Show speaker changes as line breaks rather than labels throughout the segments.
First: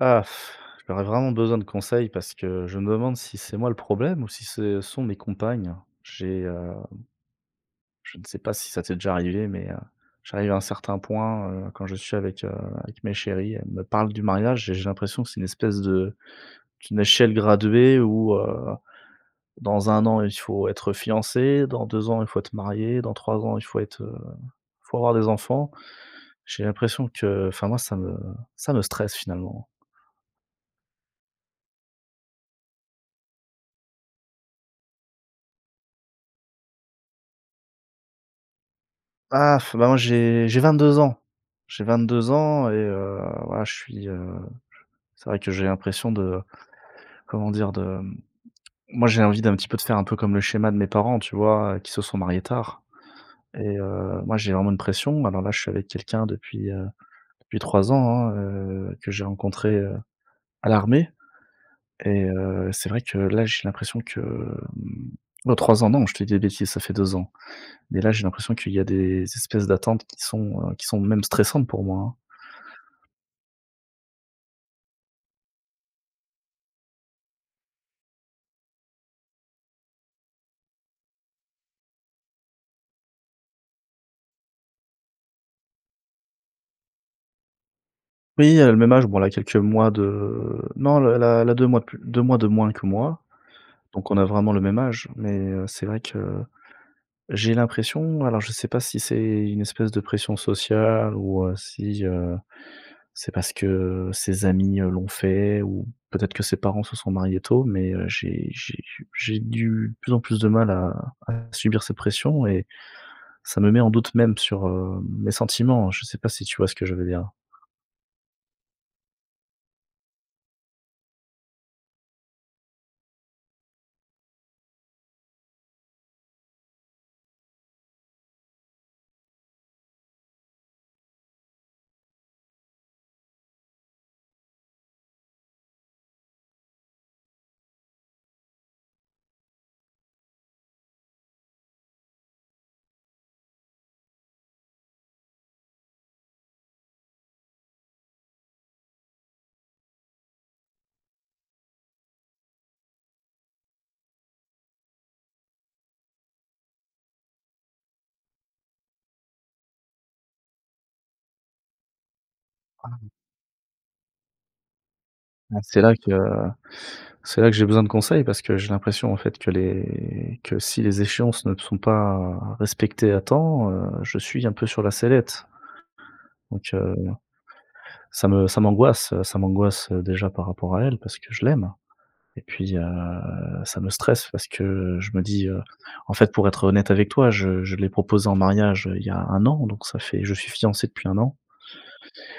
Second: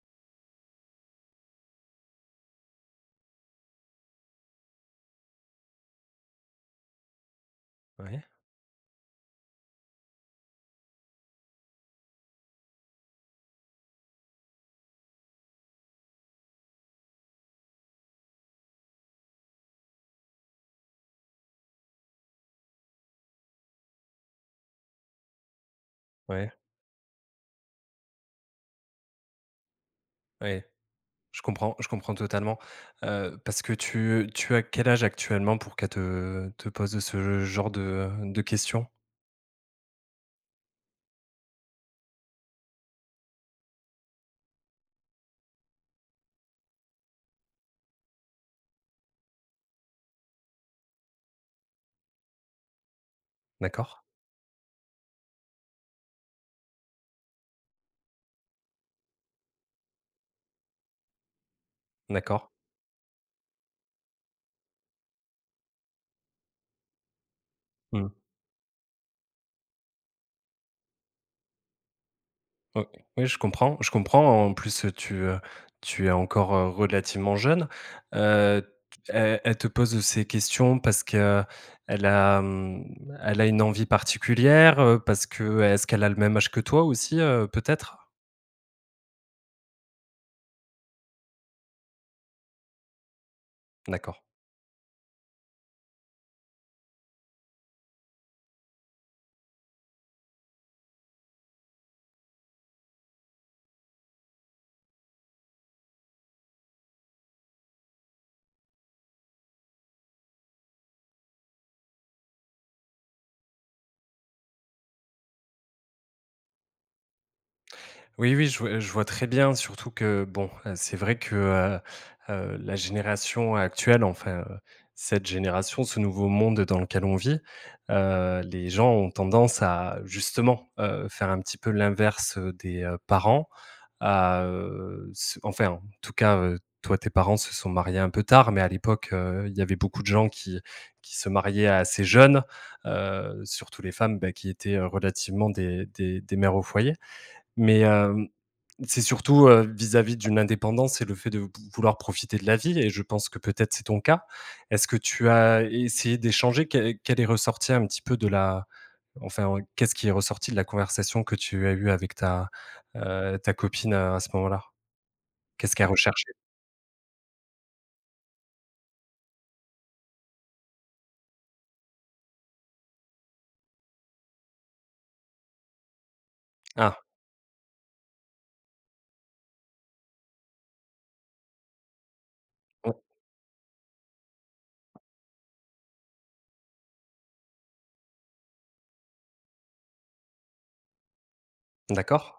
Ah, j'aurais vraiment besoin de conseils parce que je me demande si c'est moi le problème ou si ce sont mes compagnes, j'ai heu, je ne
Ouais.
sais pas si ça t'est déjà arrivé mais, heu, j'arrive à un certain point, heu, quand je suis avec, heu, avec mes chéries, elles me parlent du mariage et j'ai l'impression que c'est une espèce de d'une échelle graduée où, heu, dans 1 an, il faut être fiancés, dans 2 ans, il faut être mariés, dans 3 ans il faut être, heu, il faut avoir des enfants.
Ouais.
J'ai l'impression que enfin moi ça me ça me stresse finalement.
Ouais. Je comprends je comprends totalement. Heu, parce que tu, heu, tu as quel âge actuellement pour qu'elles te te posent, heu, ce genre de, heu, de questions?
Ah, bah, moi j'ai j'ai 22 ans. J'ai 22 ans et heu, voilà je suis heu, c'est vrai que j'ai l'impression de, comment dire? De, mmh moi j'ai envie d'un petit peu de faire un peu comme le schéma de mes parents, tu vois? Qui se sont mariés tard et
D'accord.
heu, moi j'ai vraiment une pression. Alors là, je suis avec quelqu'un depuis, heu, depuis 3 ans hein, heu, que j'ai rencontré, heu, à l'armée et
D'accord.
heu, c'est vrai que là, j'ai l'impression que, mmh, heu, 3 ans, non, je te dis des bêtises, ça fait 2 ans. Mais
Mmh.
là, j'ai l'impression qu'il y a des espèces d'attente qui sont, heu, qui sont même stressantes pour moi, hein.
Ouais, oui je comprends je comprends, en plus, tu, heu, tu es encore, heu, relativement jeune. Heu, t elle elle te pose, heu, ces questions parce qu'elle a, mmh, elle a une envie particulière, heu? Parce que, est-ce qu'elle a le même âge que toi aussi, heu, peut-être?
Oui, elle a le même âge, bon, elle a quelques mois de, heu, non, elle a elle a 2 mois de plu 2 mois de moins que moi, donc on
D'accord.
a vraiment le même âge, mais, heu, c'est vrai que, j'ai l'impression, alors je sais pas si c'est une espèce de pression sociale ou, heu, si, heu, c'est parce que ses amis, heu, l'ont fait ou peut-être que ses parents se sont mariés tôt, mais, heu, j'ai j'ai j j'ai du de plus en plus de mal à à subir ses pressions et ça me met en doute même sur, heu, mes sentiments. Je sais pas si tu vois ce que je veux dire?
Oui, oui, je vois je vois très bien surtout que, bon, hein, c'est vrai que, heu heu, la génération actuelle, enfin, cette génération, ce nouveau monde dans lequel on vit, heu, les gens ont tendance à justement, heu, faire un petit peu l'inverse, heu, des, heu, parents, à, heu, ce enfin en tout cas, heu, toi, tes parents se sont mariés un peu tard, mais à l'époque, heu, il y avait beaucoup de gens qui qui se mariaient assez jeunes, heu, surtout les femmes, beh qui étaient, heu, relativement des des des mères au foyer, mais, hem, c'est surtout, heu, vis-à-vis d'une indépendance, c'est le fait de v vouloir profiter de la vie et je pense que, peut-être, c'est ton cas. Est-ce que tu as essayé d'échanger, què qu'elle est ressorti un petit peu de la enfin, qu'est-ce qui est ressorti de la conversation que tu as eu avec ta,
[unintelligible]
heu, ta copine à ce moment-là? Qu'est-ce
C'est
qu'elle
là que
recherchait?
c'est là que j'ai besoin de conseils, parce que j'ai l'impression, en fait, que les que si les échéances ne sont pas respectées à temps, heu, je suis un peu sur la sellette. Donc, heu,
Ah.
ça me ça m'angoisse, heu, ça m'angoisse, heu, déjà par rapport à elle, parce que je l'aime, et puis, heu,
Oh.
ça me stresse parce que je me dis, heu, en fait, pour être honnête avec toi, je je l'ai proposé en mariage, heu, il y a 1 an, donc ça fait je suis fiancé depuis 1 an.
D'accord.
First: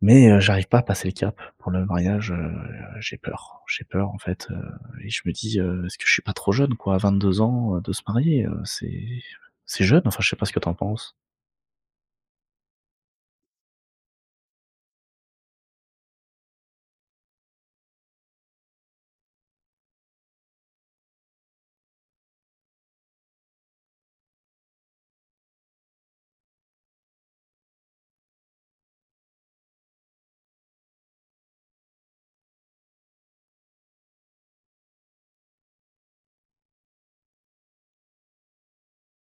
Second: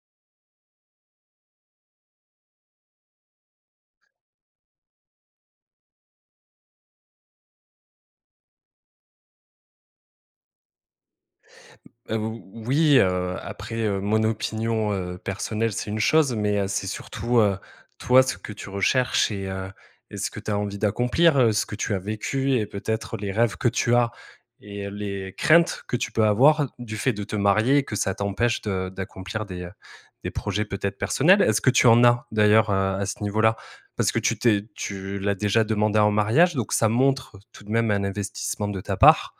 Mais, heu, j'arrive pas à passer le cap pour le mariage, heu, j'ai peur j'ai peur, en fait, heu, et je me dis, heu: «Est-ce que je suis pas trop jeune» quoi. À 22 ans, heu, de se marier, heu, c'est c'est jeune, enfin, je sais pas ce que tu en penses.
Heu, ou oui, heu, après, heu, mon opinion, heu, personnelle c'est une chose, mais, heu, c'est surtout, heu, toi ce que tu recherches et heu et ce que tu as envie d'accomplir, heu, ce que tu as vécu et peut-être les rêves que tu as et heu, les craintes que tu peux avoir du fait de te marier et que ça t'empêche de d'accomplir des, heu, des projets peut-être personnels. Est-ce que tu en as, d'ailleurs, heu, à ce niveau-là? Parce que tu t'es tu l'as déjà demandée en mariage, donc ça montre tout de même un investissement de ta part.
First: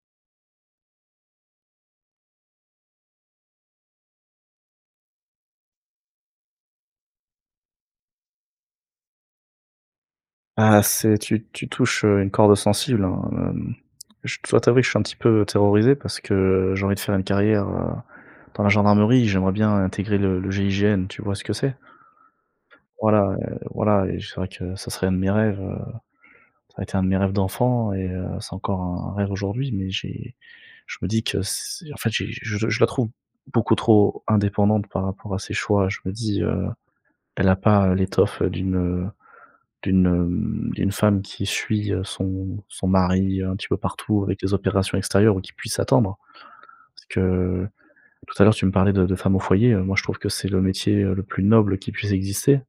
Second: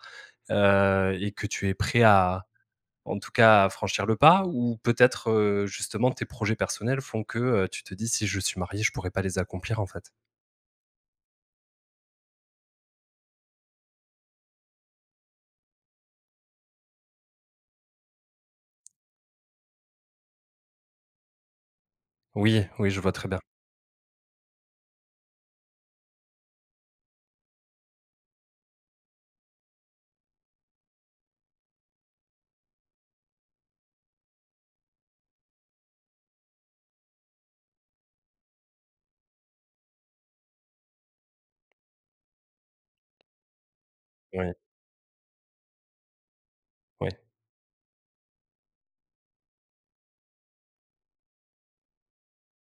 Heu, et que tu es prêt à en tout cas à franchir le pas? Ou peut-être, heu, justement tes projets personnels font que, heu, tu te dis, si je suis marié, je pourrais pas les accomplir en fait?
Ah c'est tu tu touches, heu, une corde sensible hein, hem. Je dois t'avouer que je suis un petit peu terrorisé, parce que j'ai envie de faire une carrière, heu, dans la gendarmerie. J'aimerais bien intégrer le le GIGN, tu vois ce que c'est?
Oui, oui, je vois très
Voilà,
bien.
heu, voilà, et j c'est vrai que ça serait un de mes rêves, heu, ça a été un de mes rêves d'enfant et heu, c'est encore un un rêve aujourd'hui, mais j'ai je me dis que c en fait j'ai je je la trouve beaucoup trop indépendante par rapport à ses choix. Je me dis, heu, elle a pas l'étoffe d'une, heu, d'une, hem, d'une femme qui suit, heu, son son mari un petit peu partout avec
Oui.
les opérations extérieures ou qui puisse attendre. Parce
Oui.
que, tout à l'heure, tu me parlais de de femme au foyer, heu, moi je trouve que c'est le métier, heu, le plus noble qui puisse exister.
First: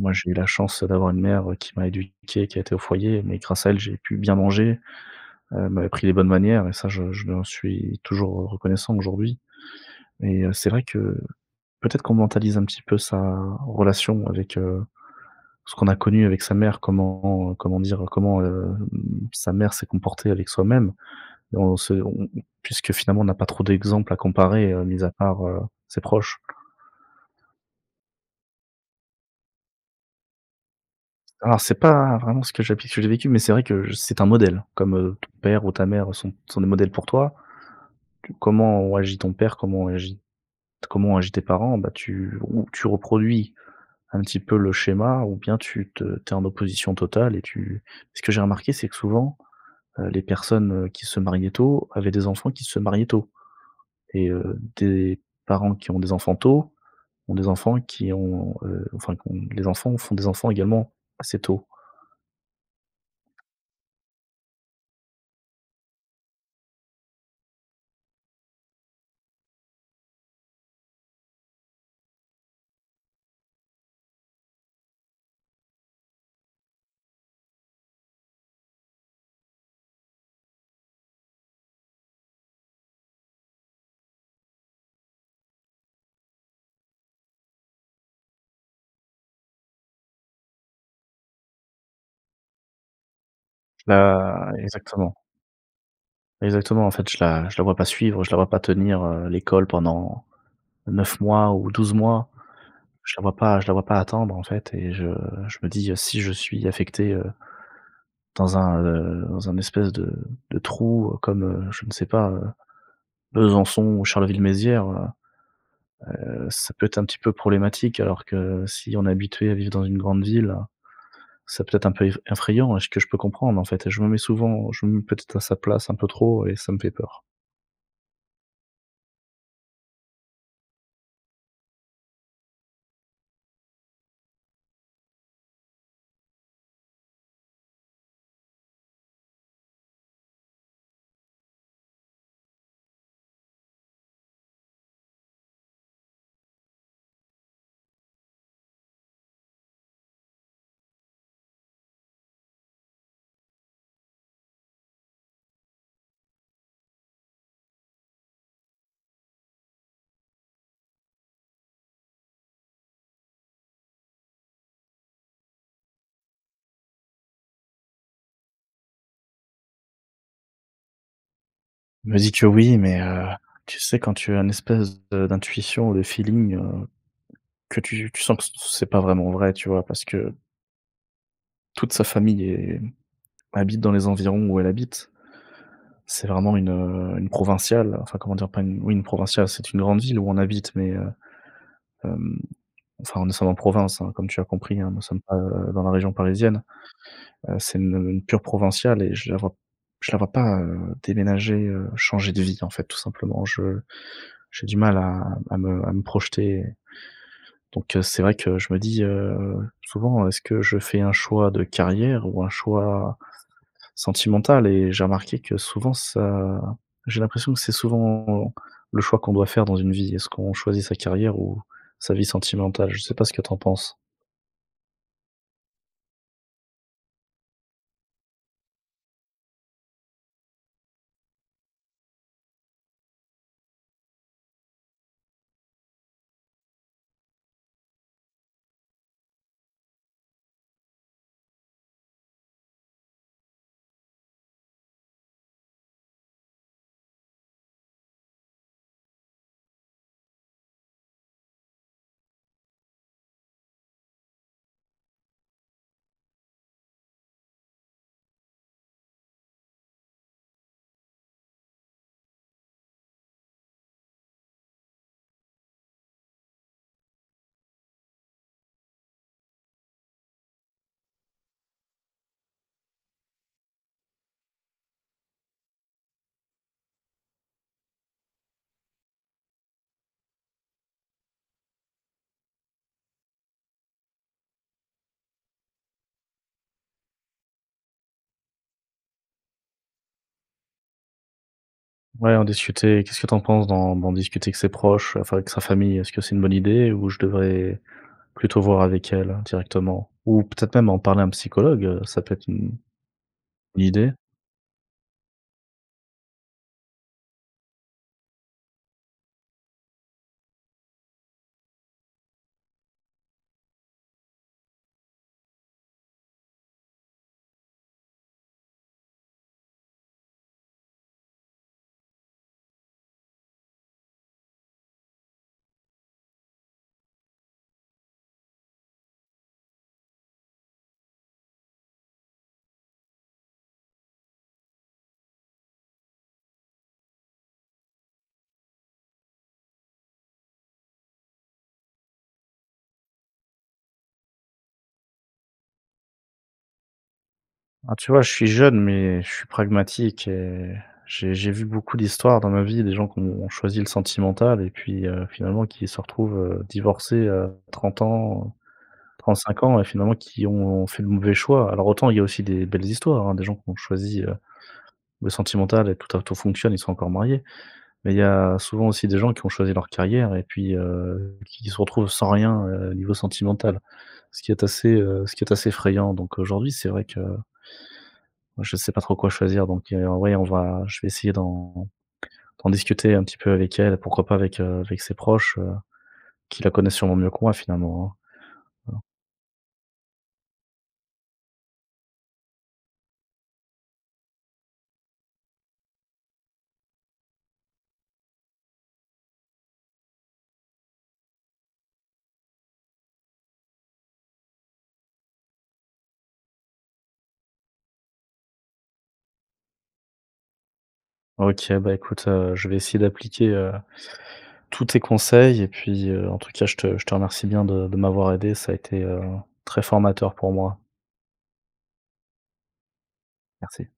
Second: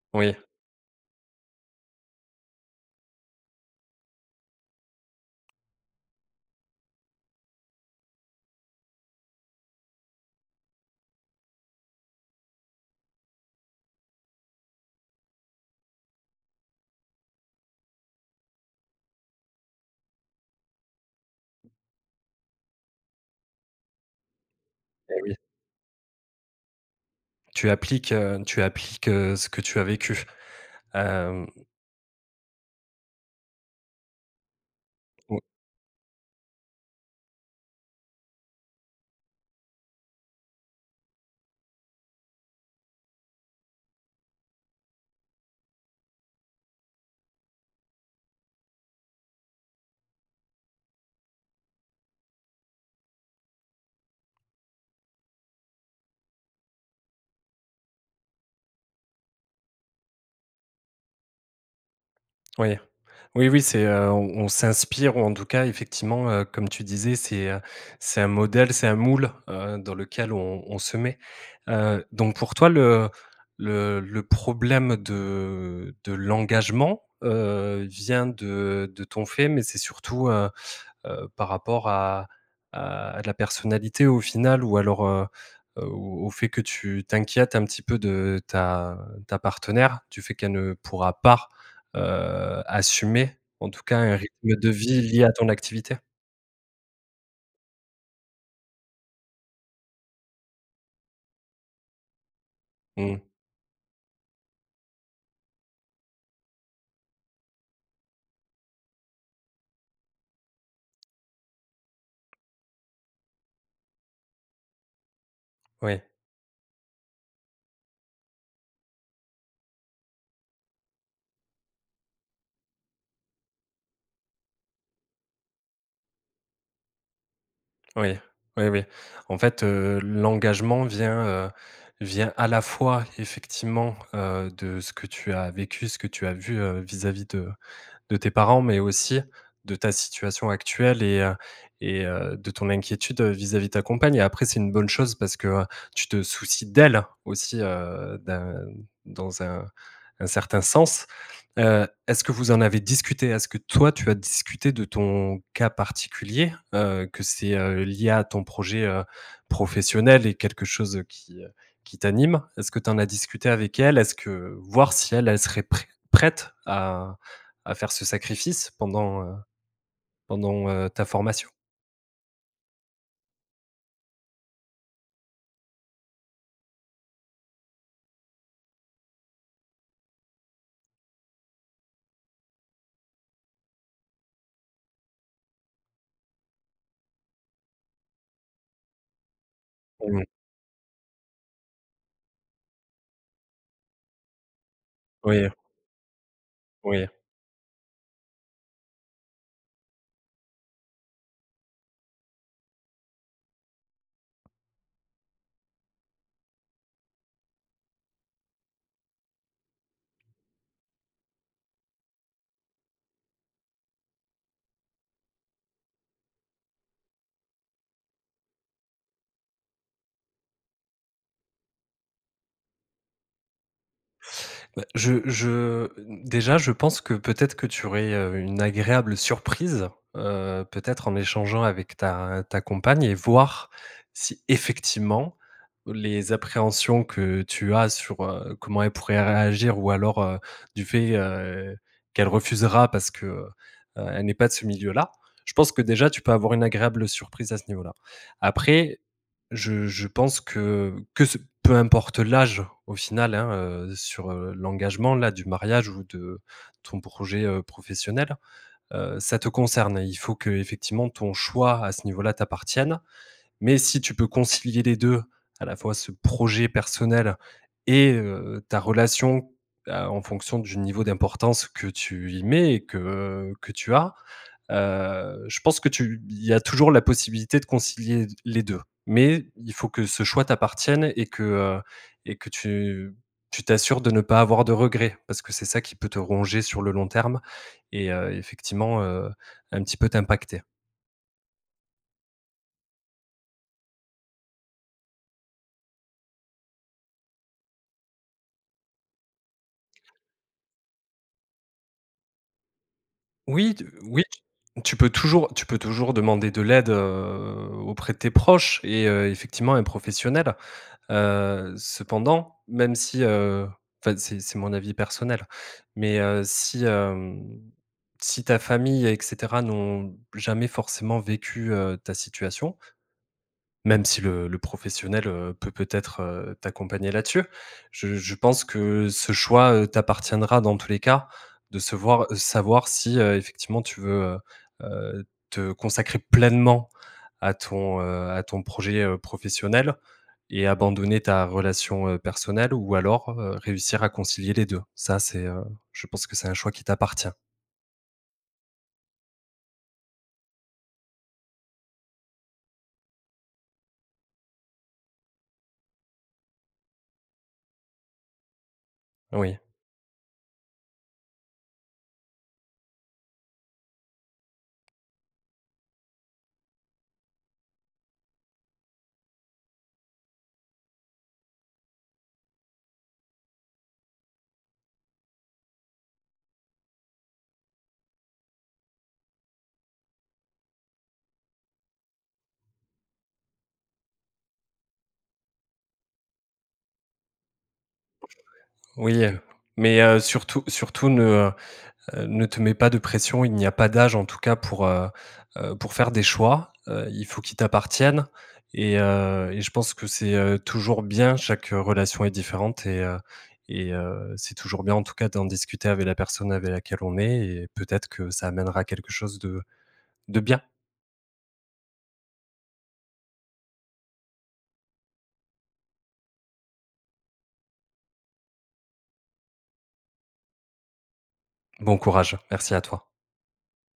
Moi, j'ai eu
Oui.
la chance d'avoir une mère, heu, qui m'a éduqué, qui a été au foyer, mais grâce à elle, j'ai pu bien manger. Heu, elle m'a appris les bonnes manières, et ça je je lui en suis toujours, heu, reconnaissant aujourd'hui, et heu, c'est vrai que peut-être qu'on mentalise un petit peu sa relation avec, heu, ce qu'on a connu avec sa mère, comment comment dire, comment, hem, sa mère s'est comportée avec soi-même et on se on on on puisque finalement on n'a pas trop d'exemple à comparer, heu, mis à
Et oui.
part, heu, ses proches.
Tu appliques, heu tu appliques, heu, ce que tu as vécu. Hem
Alors c'est pas vraiment ce que j'applique ce que j'ai vécu, mais c'est vrai que c'est un modèle comme, heu, ton
O
père ou ta mère sont sont des modèles pour toi. Tu comment ont agi ton père, comment ont agit comment ont agi tes parents, bah, tu ou tu reproduis un petit peu le schéma ou bien tu te tu es en opposition totale et tu ce que j'ai remarqué, c'est que souvent, heu, les personnes, heu, qui se mariaient tôt avaient des enfants qui se mariaient tôt, et heu, des parents qui ont des enfants tôt, ont des enfants qui ont, heu, enfin qui ont les enfants font des enfants également assez tôt.
Oui. Oui, oui c'est, heu, on on s'inspire ou, en tout cas, effectivement, heu, comme tu disais, c'est, heu, c'est un modèle, c'est un moule, heu, dans lequel on on se met, heu, donc pour toi, le le le problème de de l'engagement, heu, vient de de ton fait, mais c'est surtout, heu heu, par rapport à à la personnalité, au final? Ou alors, heu heu, au au fait que tu t'inquiètes un petit peu de ta ta partenaire? Du fait qu'elle pourra pas, heu, assumer en tout cas, un
Bah,
rythme de vie
exactement.
lié à ton activité?
Exactement. En fait, je la je la vois pas suivre je la vois pas tenir, heu, l'école pendant 9 mois ou 12 mois. Je la
Mmh.
vois pas je la vois pas attendre, en fait, et je je me dis: «Si je suis affecté, heu» «dans un, heu, dans un espèce de de trou comme, heu, je ne sais pas, heu, Besançon, Charleville-Mézières,
Oui.
heu heu, ça peut être un petit peu problématique». Alors que si on est habitué à vivre dans une grande ville, ça peut-être un peu ef effrayant et ce que je peux comprendre, en fait. Je me mets souvent je me mets peut-être à sa place un peu trop et ça me fait peur.
Oui, oui oui. En fait, heu, l'engagement vient, heu, vient à la fois effectivement, heu, de ce que tu as vécu, ce que tu as vu, heu, vis-à-vis de de tes parents, mais aussi, de ta situation actuelle et heu et heu, de ton inquiétude, heu, vis-à-vis de ta compagne et après c'est une bonne chose parce que tu te soucies d'elle aussi, heu, d'un dans un un certain sens. Heu, est-ce que vous en avez discuté? Est-ce que toi, tu as discuté de ton cas particulier? Heu, que c'est, heu, lié à ton projet, heu, professionnel et quelque chose qui, heu, qui t'anime? Est-ce que tu en as discuté avec elle? Est-ce que voir si elle elle serait prêt prête à à faire ce sacrifice pendant, heu pendant, heu, ta formation?
Elle me dit que, oui, mais, heu, tu sais quand tu as un espèce de d'intuition ou de feeling, heu, que tu tu sens que c c'est pas vraiment vrai, tu vois? Parce que toute sa famille est, mmh, habite dans les environs où elle habite. C'est vraiment une, heu, une provinciale, enfin comment dire pas, oui une provinciale, c'est une grande ville
Mmh mh.
où on habite, mais, heu, hem. Enfin, nous sommes en province hein, comme tu as compris hein, nous sommes pas,
Oui.
heu, dans la région parisienne.
Oui.
Heu, c'est une, heu, une pure provinciale et je la vois p je la vois pas, heu, déménager, heu, changer de vie, en fait, tout simplement. Je j'ai du mal à à me à me projeter. Donc, heu, c'est vrai que je me dis, heu, souvent: «Est-ce que je fais un choix de carrière ou un choix sentimental?» et j'ai remarqué que souvent ça j'ai l'impression que c'est souvent le choix qu'on doit faire dans une vie. Est-ce qu'on choisit sa carrière ou sa vie sentimentale? Je sais pas ce que tu en penses.
Bah, je je, déjà, je pense que, peut-être, que tu aurais, heu, une agréable surprise, heu, peut-être en échangeant avec ta ta compagne et voir si, effectivement, les appréhensions que tu as sur, heu, comment elle pourrait réagir, ou alors, heu, du fait, heu, qu'elle refusera parce qu'elle n'est pas de ce milieu-là, je pense que déjà, tu peux avoir une agréable surprise à ce niveau-là. Après, je je pense que que ce peu importe l'âge au final, hein, heu, sur, heu, l'engagement, là, du mariage, ou de ton projet, heu, professionnel, heu, ça te concerne, il faut qu'effectivement ton choix à ce niveau-là t'appartienne, mais si tu peux concilier les 2, à la fois, ce projet personnel et heu, ta relation, à en fonction du niveau d'importance que tu y mets et que que tu as, heu, je pense que tu il y a toujours la possibilité de concilier l les 2. Mais il faut que ce choix t'appartienne et que, heu, et que tu tu tu t'assures de ne pas avoir de regret, parce que c'est ça qui peut te ronger sur le long terme et heu, effectivement, heu, un petit peu t'impacter.
Ouais, en discuter, qu'est-ce que tu en penses d'en d'en discuter avec ses proches, enfin avec sa famille, est-ce que c'est une bonne idée? Ou je devrais plutôt voir avec elle directement? Ou peut-être même en parler à un psychologue, ça peut être une
Oui
une
tu
idée?
oui tu tu peux toujours tu peux toujours demander de l'aide, heu, auprès de tes proches et heu, effectivement un professionnel. Heu, cependant même si, heu, enfin, c'est c'est mon avis personnel mais, heu, si, hem, si ta famille et cetera n'ont jamais forcément vécu, heu, ta situation même si le le professionnel, heu, peut peut-être, heu, t'accompagner là-dessus je je pense que ce choix, heu, t'appartiendra dans tous les cas, de se voir, heu, savoir si, heu, effectivement tu veux, heu heu, te consacrer pleinement à ton, heu, à ton projet, heu, professionnel et abandonner ta relation, heu, personnelle ou alors, heu, réussir à concilier les 2. Ça c'est, heu, je pense que c'est un choix qui t'appartient.
Ah tu vois, je suis jeune, mais je suis pragmatique et j'ai j'ai vu beaucoup d'histoires dans ma vie, des gens qui ont choisi le sentimental et puis, heu, finalement qui se retrouvent, heu, divorcés, heu, 30 ans, trente
Oui.
cinq ans et finalement qui ont fait le mauvais choix. Alors, autant il y a aussi des belles histoires hein, des gens qui ont choisi, heu, le sentimental et tout a tout fonctionne, ils sont encore mariés, mais il y a souvent aussi des gens qui ont choisi leur carrière et puis, heu, qui se retrouvent sans rien, heu, niveau sentimental. Ce qui est assez, heu, ce qui est assez effrayant, donc aujourd'hui, c'est vrai que je sais pas trop quoi choisir donc, heu, oui on va je vais essayer d'en d'en discuter un petit peu avec elle, pourquoi pas avec, heu, avec ses proches, heu, qui la connaissent sûrement mieux que moi finalement hein.
Oui, heu, mais, heu, surtout surtout ne, heu heu, ne te mets pas de pression, il n'y a pas d'âge en tout cas pour, heu heu, pour faire des choix, heu, il faut qu'ils t'appartiennent, et heu, et je pense que c'est, heu, toujours bien. Chaque relation est différente et heu, et heu, c'est toujours bien en tout cas d'en discuter avec la personne avec laquelle on est, et peut-être que ça amènera à quelque chose de de bien.
OK bah écoute, heu, je vais essayer d'appliquer, heu, tous tes conseils et puis, heu, en tout cas, je te je te remercie bien de de m'avoir aidé, ça a été, heu, très formateur pour moi.
Bon courage, merci à toi.
Merci.